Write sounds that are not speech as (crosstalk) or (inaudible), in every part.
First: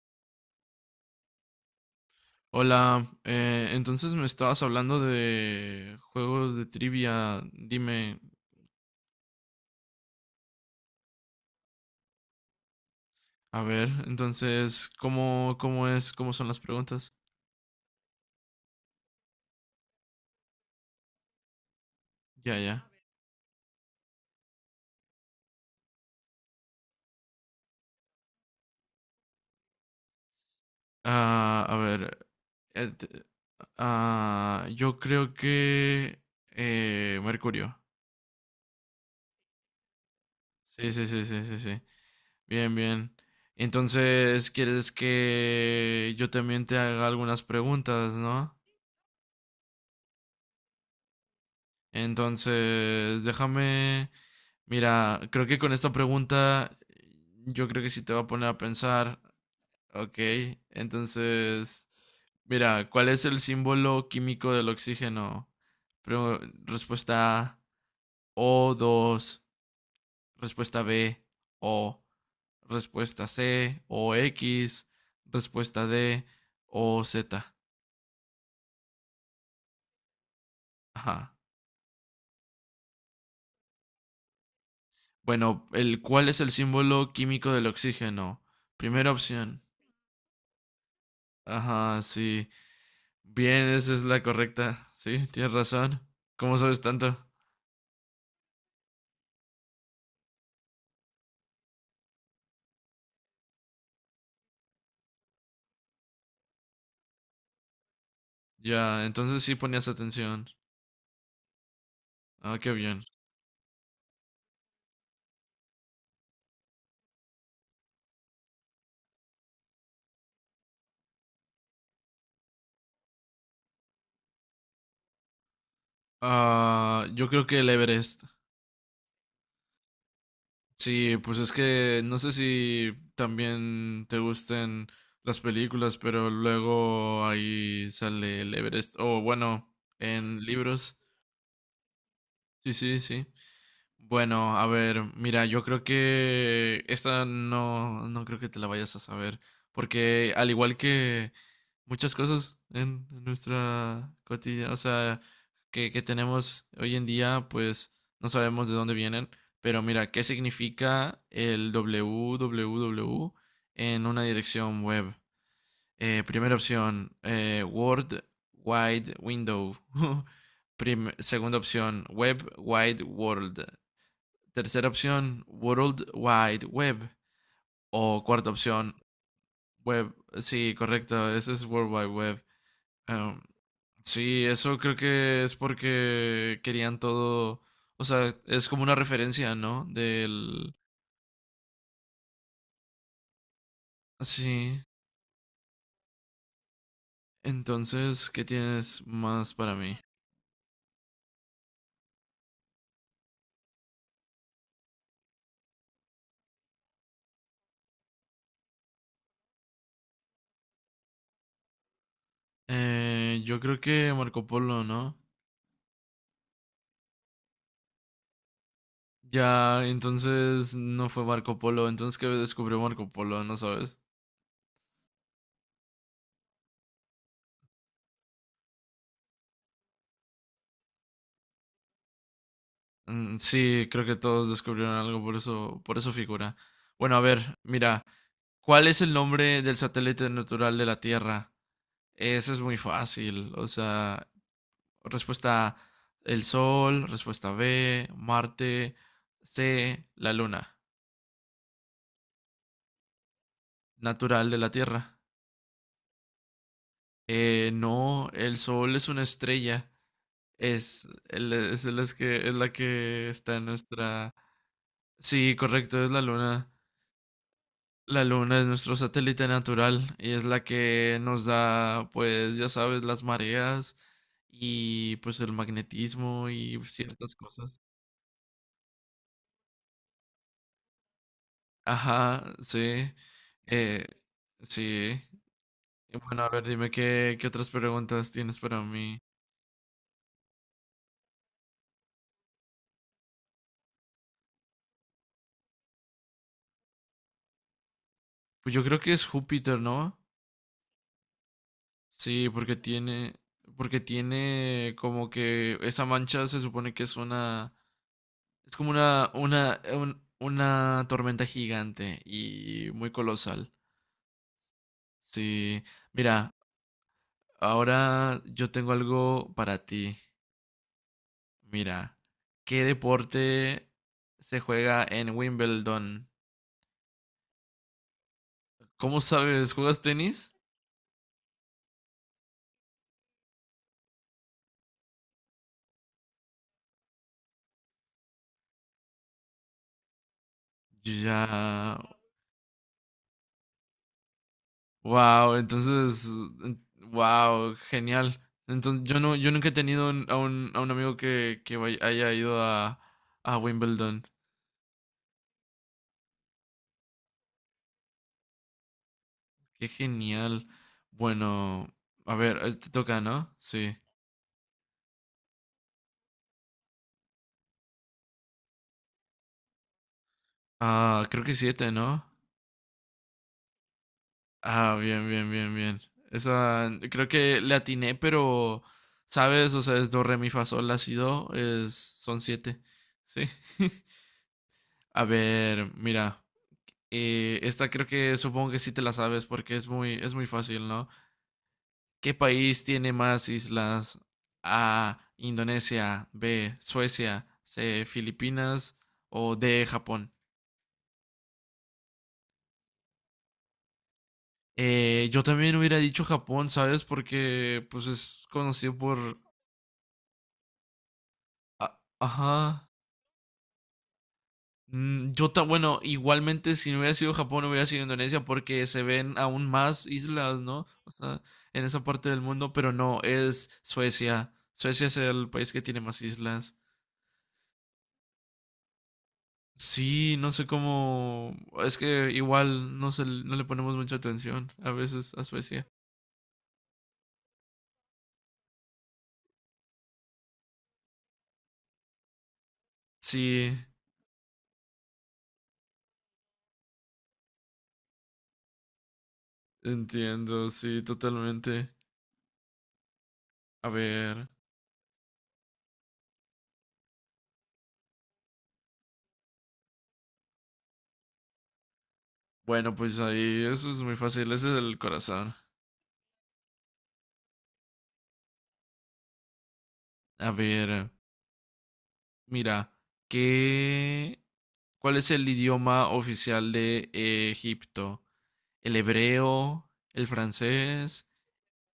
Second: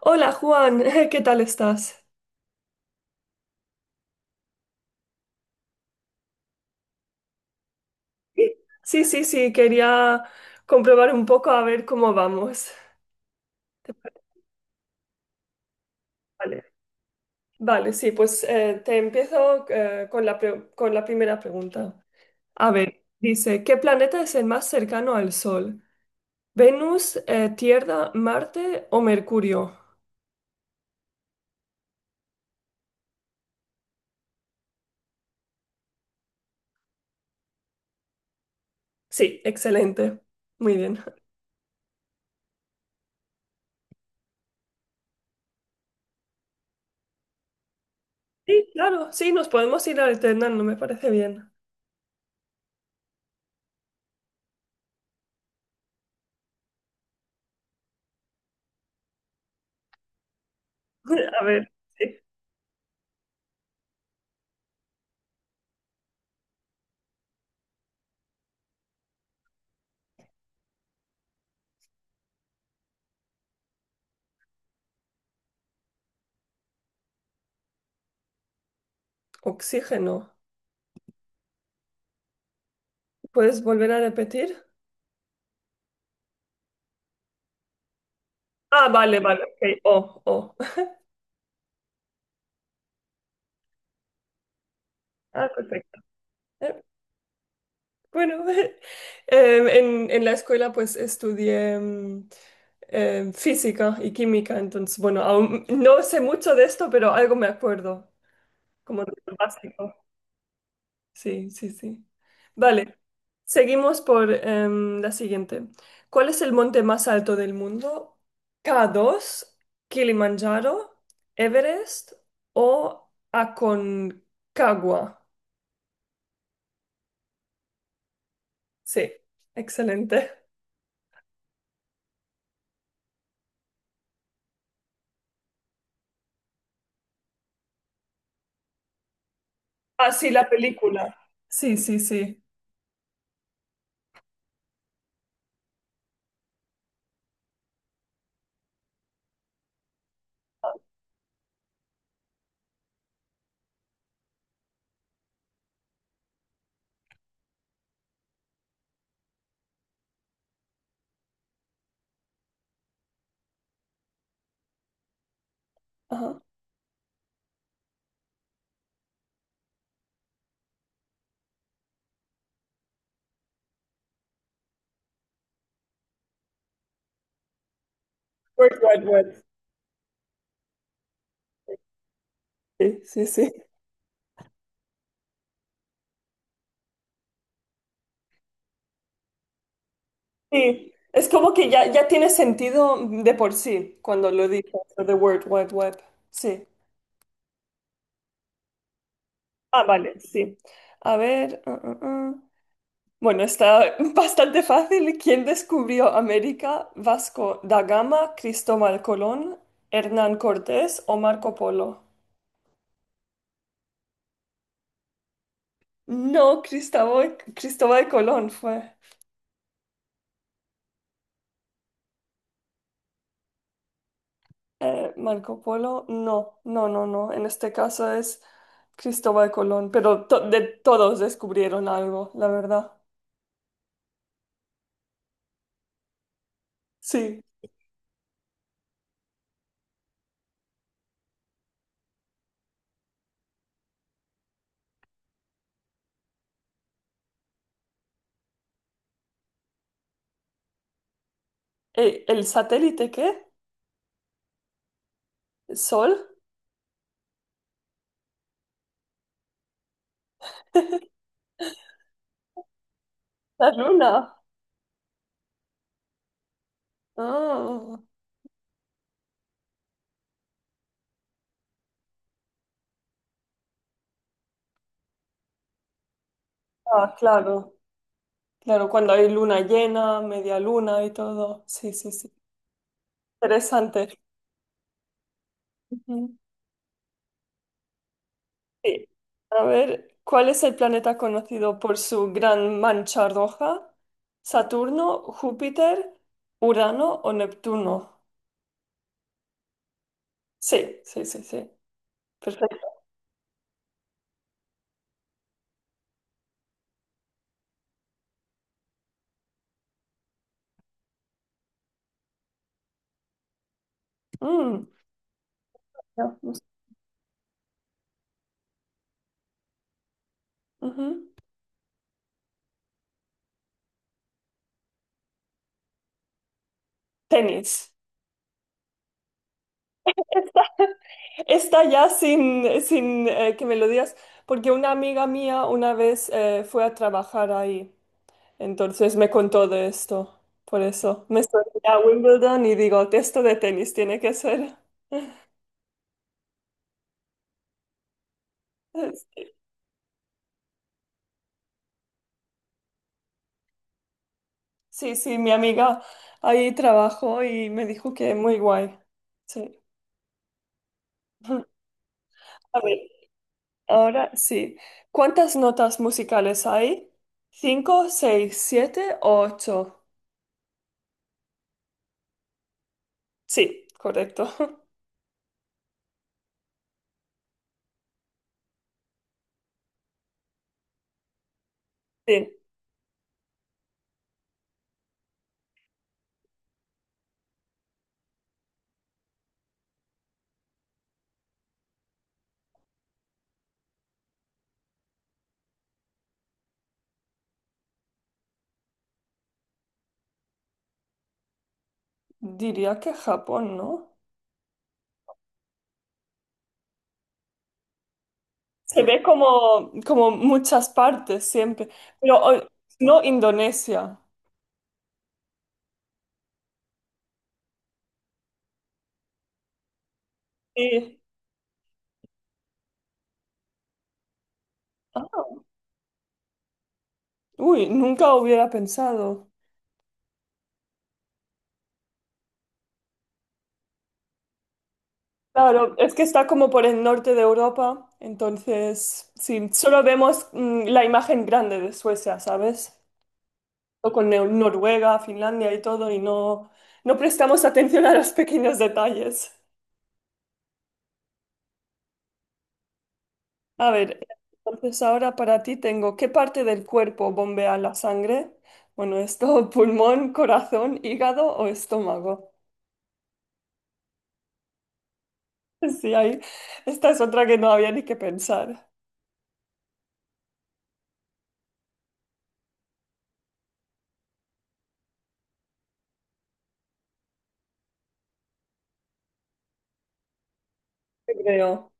Hola Juan, (laughs) ¿qué tal estás? Hola, entonces me estabas hablando de juegos de trivia. Dime, Sí, sí, sí, quería comprobar un poco a ver cómo vamos. a ver, ¿Te parece? entonces, ¿ cómo son las Vale, preguntas? Vale, sí, pues te empiezo con la primera pregunta. Ya, A ya. ver, dice, ¿qué planeta es el más cercano al Sol? ¿Venus, Tierra, Marte o Mercurio? Ah, a ver, eh, te- yo creo que Mercurio. Sí, excelente. Muy Sí, bien. sí, sí, sí, sí, sí. Bien, bien. Entonces, ¿quieres que yo también te haga algunas preguntas, no? Sí, claro, sí, nos podemos ir alternando, me parece bien. Entonces, déjame, mira, creo que con esta pregunta yo creo que sí te va a poner a pensar, ok, (laughs) A ver, entonces, sí. mira, ¿cuál es el símbolo químico del oxígeno? Pre- respuesta A, o dos. Respuesta B, O, respuesta C, O x. Respuesta D, O OZ. Oxígeno. Ajá. ¿Puedes volver a repetir? Bueno, ¿cuál es el símbolo químico del oxígeno? Ah, Primera vale, vale, opción, ok. Oh, oh. Ajá, sí. Bien, esa es la correcta. Sí, Ah, tienes razón. perfecto. ¿Cómo sabes Eh, tanto? Bueno, (laughs) en la escuela pues estudié física y química, entonces, bueno, aún no sé mucho de esto, pero algo me acuerdo, Ya, como de lo entonces sí ponías básico. atención. Sí, sí, sí. Ah, qué Vale, bien. seguimos por la siguiente. ¿Cuál es el monte más alto del mundo? ¿K2, Kilimanjaro, Everest o Aconcagua? Ah, yo creo que el Everest. Sí, excelente. Sí, pues es que no sé si también te gusten las películas, pero luego ahí sale el Everest. O bueno, Ah, sí, en la libros. película. Sí, sí, sí. Sí, sí, sí. Bueno, a ver, mira, yo creo que esta no, no creo que te la vayas a saber, porque al igual que muchas cosas en nuestra cotidiana, o sea, que tenemos hoy en día, pues no sabemos de dónde vienen, pero mira, ¿qué significa el www en una dirección web? Ajá. Primera opción, World Wide Window. (laughs) Segunda opción, Web Wide World. Tercera opción, World Wide Web. O cuarta World opción, Wide Web. Web. Sí, correcto, eso es World Wide Web. Sí, sí, Um, sí. sí, eso creo que es porque querían todo. O sea, es como una referencia, ¿no? Del. Sí, es como que ya, ya tiene sentido de por sí cuando lo dices, Sí. lo de World Wide Web. Sí. Entonces, ¿qué tienes más para Ah, mí? vale, sí. A ver. Ah, ah, ah. Bueno, está (laughs) bastante fácil. ¿Quién descubrió América? ¿Vasco da Gama, Cristóbal Colón, Hernán Cortés o Marco Polo? Yo creo que Marco Polo, ¿no? No, Cristóbal, Cristóbal Colón fue. Ya, entonces no fue Marco Polo. Entonces, ¿qué descubrió Marco Polo? ¿No sabes? Marco Polo, no, no, no, no. En este caso es Cristóbal Colón, pero de todos descubrieron algo, la verdad. Mm, sí, creo que todos descubrieron algo, por eso figura. Bueno, a Sí. ver, mira, ¿cuál es el nombre del satélite natural de la Tierra? Eso es muy fácil, o sea, respuesta A, el Sol, respuesta B, Marte, C, la Luna, ¿El satélite qué? natural de la Tierra. ¿El sol? No, el Sol es una estrella, es que, es la que está en La luna. nuestra. Sí, correcto, es la Luna. Ah, La luna es nuestro satélite natural y es la que nos da, pues ya sabes, las mareas y pues el magnetismo y ah, ciertas claro, cosas. claro, cuando hay luna llena, media luna y todo. Sí, sí, sí. Ajá, sí. Eh, Interesante. sí. Y Ujú. bueno, a ver, dime qué otras preguntas tienes para Sí. mí. A ver, ¿cuál es el planeta conocido por su gran mancha roja? ¿Saturno, Júpiter, Urano o Neptuno? Pues yo creo que es Júpiter, ¿no? Sí, sí, sí, sí. Sí, Perfecto. Porque tiene como que esa mancha se supone que es una. Es como una tormenta gigante y muy colosal. Mm, Sí, no, mira, no sé. ahora yo tengo algo para ti. Ujú. Mira, ¿qué deporte se juega en Wimbledon? Tenis. ¿Cómo sabes? ¿Juegas (laughs) tenis? Esta, esta ya sin que me lo digas, porque una amiga mía una vez fue a trabajar ahí, entonces me contó de esto. Por eso me Ya, estoy a Wimbledon y digo, esto de tenis tiene que ser. wow, entonces, wow, genial. Entonces, yo nunca (laughs) he tenido a un amigo que haya ido a Wimbledon. Sí, sí, mi amiga ahí trabajó y me dijo que muy guay. Sí. Qué genial. (laughs) Bueno, a ver, A te ver. toca, ¿no? Sí. Ahora sí. ¿Cuántas notas musicales hay? ¿Cinco, seis, siete o ocho? Ah, creo que siete, ¿no? Sí, correcto. (laughs) Ah, bien, bien, bien, bien. Esa, creo que le atiné, pero, ¿sabes? O sea, es do, re, mi, fa, sol, la, si, do, es, son Sí, siete. Sí. (laughs) A ver, mira. Esta creo que supongo que sí te la sabes porque es muy fácil, ¿no? ¿Qué país tiene más islas? A, Indonesia, B, Suecia, C, Filipinas o D, Japón. diría que Japón, ¿no? Yo también hubiera dicho Japón, ¿sabes? Porque pues es conocido Se ve por. como, como muchas partes siempre, pero Ajá. no Indonesia. Bueno, igualmente si no hubiera sido Japón, hubiera sido Indonesia porque se ven aún más islas, ¿no? O Sí. sea, en esa parte del mundo, pero no, es Suecia. Suecia es el Ah, país que tiene más islas. uy, nunca hubiera pensado. Sí, no sé cómo. Es que igual no le ponemos mucha atención a veces a Suecia. Claro, es que está como por el norte de Europa, entonces sí, solo vemos la imagen grande de Suecia, ¿sabes? Sí, O con Noruega, Finlandia y todo, y no, no prestamos atención a los pequeños detalles. entiendo, sí, totalmente. A A ver, ver. entonces ahora para ti tengo, ¿qué parte del cuerpo bombea la sangre? Bueno, esto, (laughs) pulmón, corazón, hígado o estómago. (laughs) Bueno, pues ahí eso es muy fácil, ese es el corazón. Sí, ahí, esta es otra que no había ni que pensar. A ver, mira, ¿qué, cuál es el idioma oficial de Egipto? ¿El hebreo? ¿El francés? Hebreo.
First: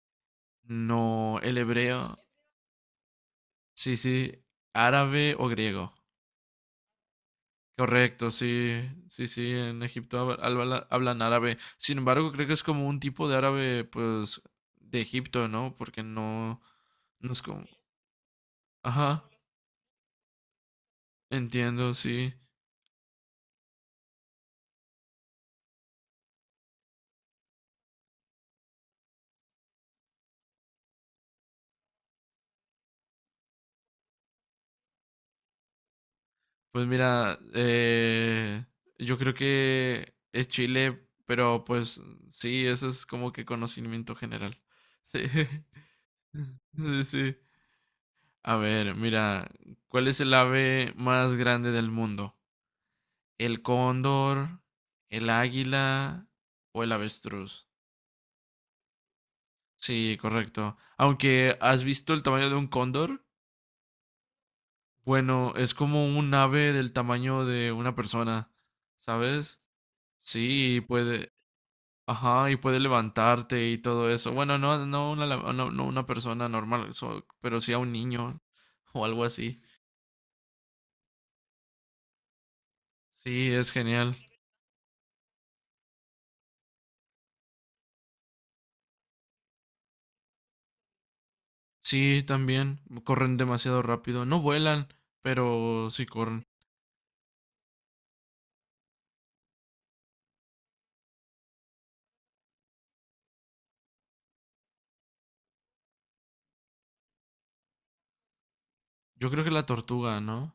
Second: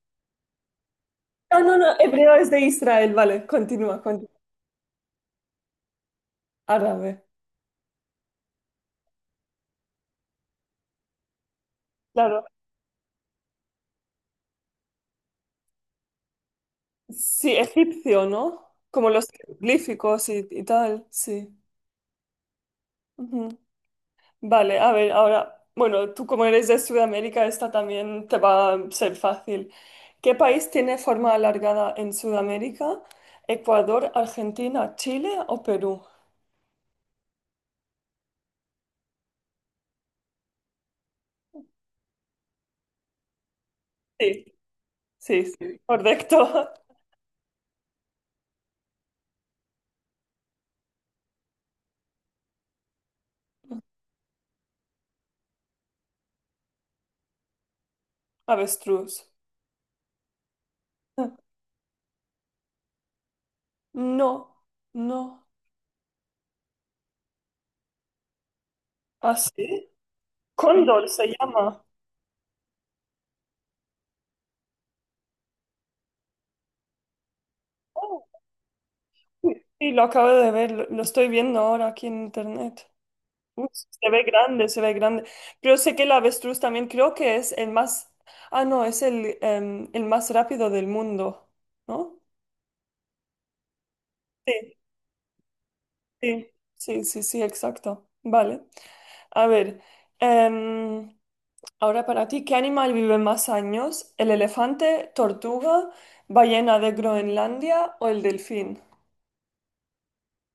No, el No, no, no, hebreo. hebreo es de Israel, vale, Sí, continúa, continúa. sí, árabe o griego. Árabe. Correcto, sí, sí, sí, en Egipto hablan árabe. Sin embargo, Claro. creo que es como un tipo de árabe, pues, de Egipto, ¿no? Porque no es Sí, como. egipcio, ¿no? Como los Ajá, jeroglíficos y tal, sí. entiendo, sí. Ujú. Vale, a ver, ahora, bueno, tú como eres de Sudamérica, esta también te va a ser fácil. ¿Qué país tiene forma alargada en Sudamérica? ¿Ecuador, Argentina, Chile o Perú? Pues mira, yo creo que es Chile, pero pues sí, eso es como que conocimiento Sí, general. Sí, sí, sí, (laughs) correcto. sí, sí. A ver, mira, ¿cuál es el ave más grande del mundo? ¿El cóndor, el águila o el avestruz? (laughs) Avestruz. Sí, correcto. Aunque has visto el tamaño de un cóndor, No, no. bueno, es como un ave del tamaño de una persona, ¿Así? ¿sabes? ¿Sí? Sí, Cóndor se puede. llama. Ajá, y puede levantarte y todo eso. Bueno, no, no una, no, no una persona normal, pero sí a un Oh, niño o algo sí, así. sí, lo acabo de ver, lo estoy viendo ahora aquí en internet. Sí, Uf, es se genial. ve grande, se ve grande. Pero sé que el avestruz también creo que es el más, ah, no, es el más rápido del mundo, ¿no? Sí, también. Corren demasiado rápido. No Sí, vuelan, pero sí corren. sí, sí, sí, sí, exacto. Vale. A ver, em, ahora para ti, ¿qué animal vive más años? ¿El elefante, tortuga, ballena de Groenlandia o el delfín? Yo creo que la tortuga, ¿no?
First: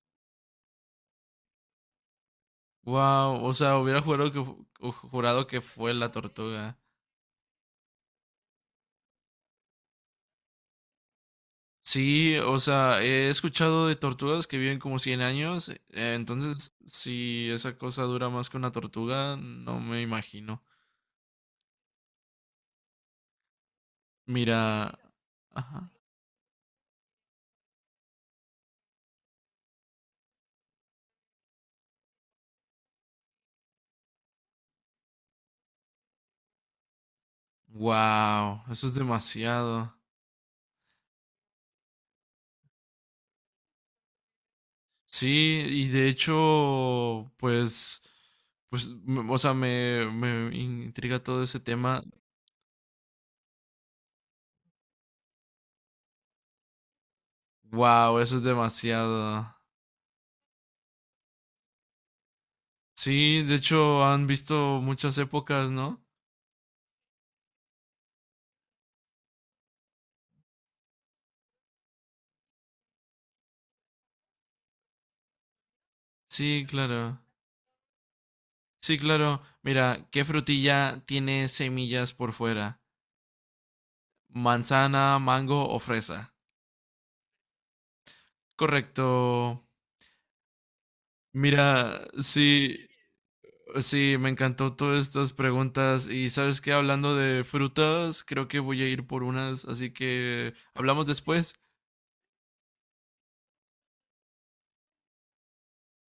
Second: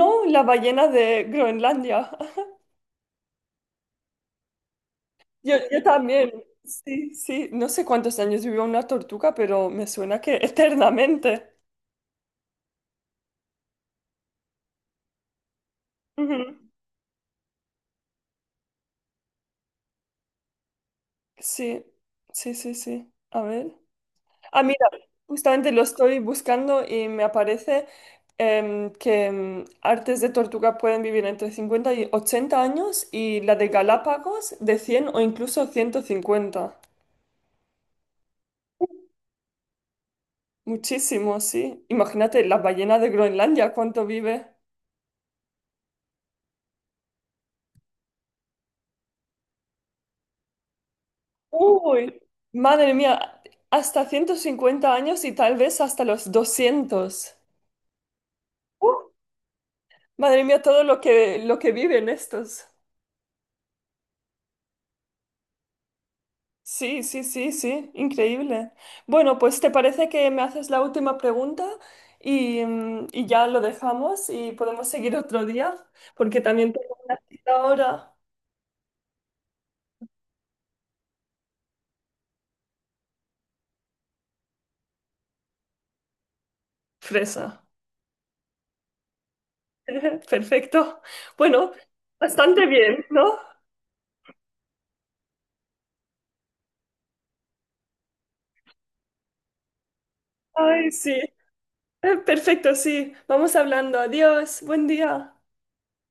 No, la ballena de Groenlandia. Wow, o sea, hubiera jurado Yo, que yo fue la también, tortuga. sí, sí, no sé cuántos años vivió una tortuga, pero me suena que (laughs) eternamente. Sí, o sea, he escuchado de tortugas que viven como 100 años, Ujú. entonces si esa cosa dura más que una tortuga, no me imagino. Sí, sí, sí, sí. A ver. Ah, mira, Mira, justamente lo ajá. estoy buscando y me aparece que artes de tortuga pueden vivir entre 50 y 80 años y la de Galápagos de 100 o incluso 150. Wow, eso es demasiado. Muchísimo, sí. Imagínate la ballena de Groenlandia, ¿cuánto vive? Sí, y de hecho, pues, o sea, me intriga todo ese tema. Uy, madre mía, hasta 150 años y tal vez hasta los 200. Wow, eso es Uh, demasiado. madre mía, todo lo que viven estos. Sí, de hecho, han visto muchas épocas, ¿no? Sí, sí, sí, sí, increíble. Bueno, pues ¿te parece que me haces la última pregunta y ya lo dejamos y podemos seguir otro día? Porque Sí, también tengo claro. una cita ahora. Sí, claro. Mira, ¿qué frutilla tiene semillas por fuera? ¿Manzana, mango o fresa? Fresa. Correcto. (laughs) Perfecto. Bueno, Mira, bastante sí. bien, ¿no? Sí, me encantó todas estas preguntas y sabes que hablando de frutas, creo que voy a ir por unas, así que Ay, hablamos sí. (laughs) después. Perfecto, sí. Vamos hablando. Adiós. Buen día.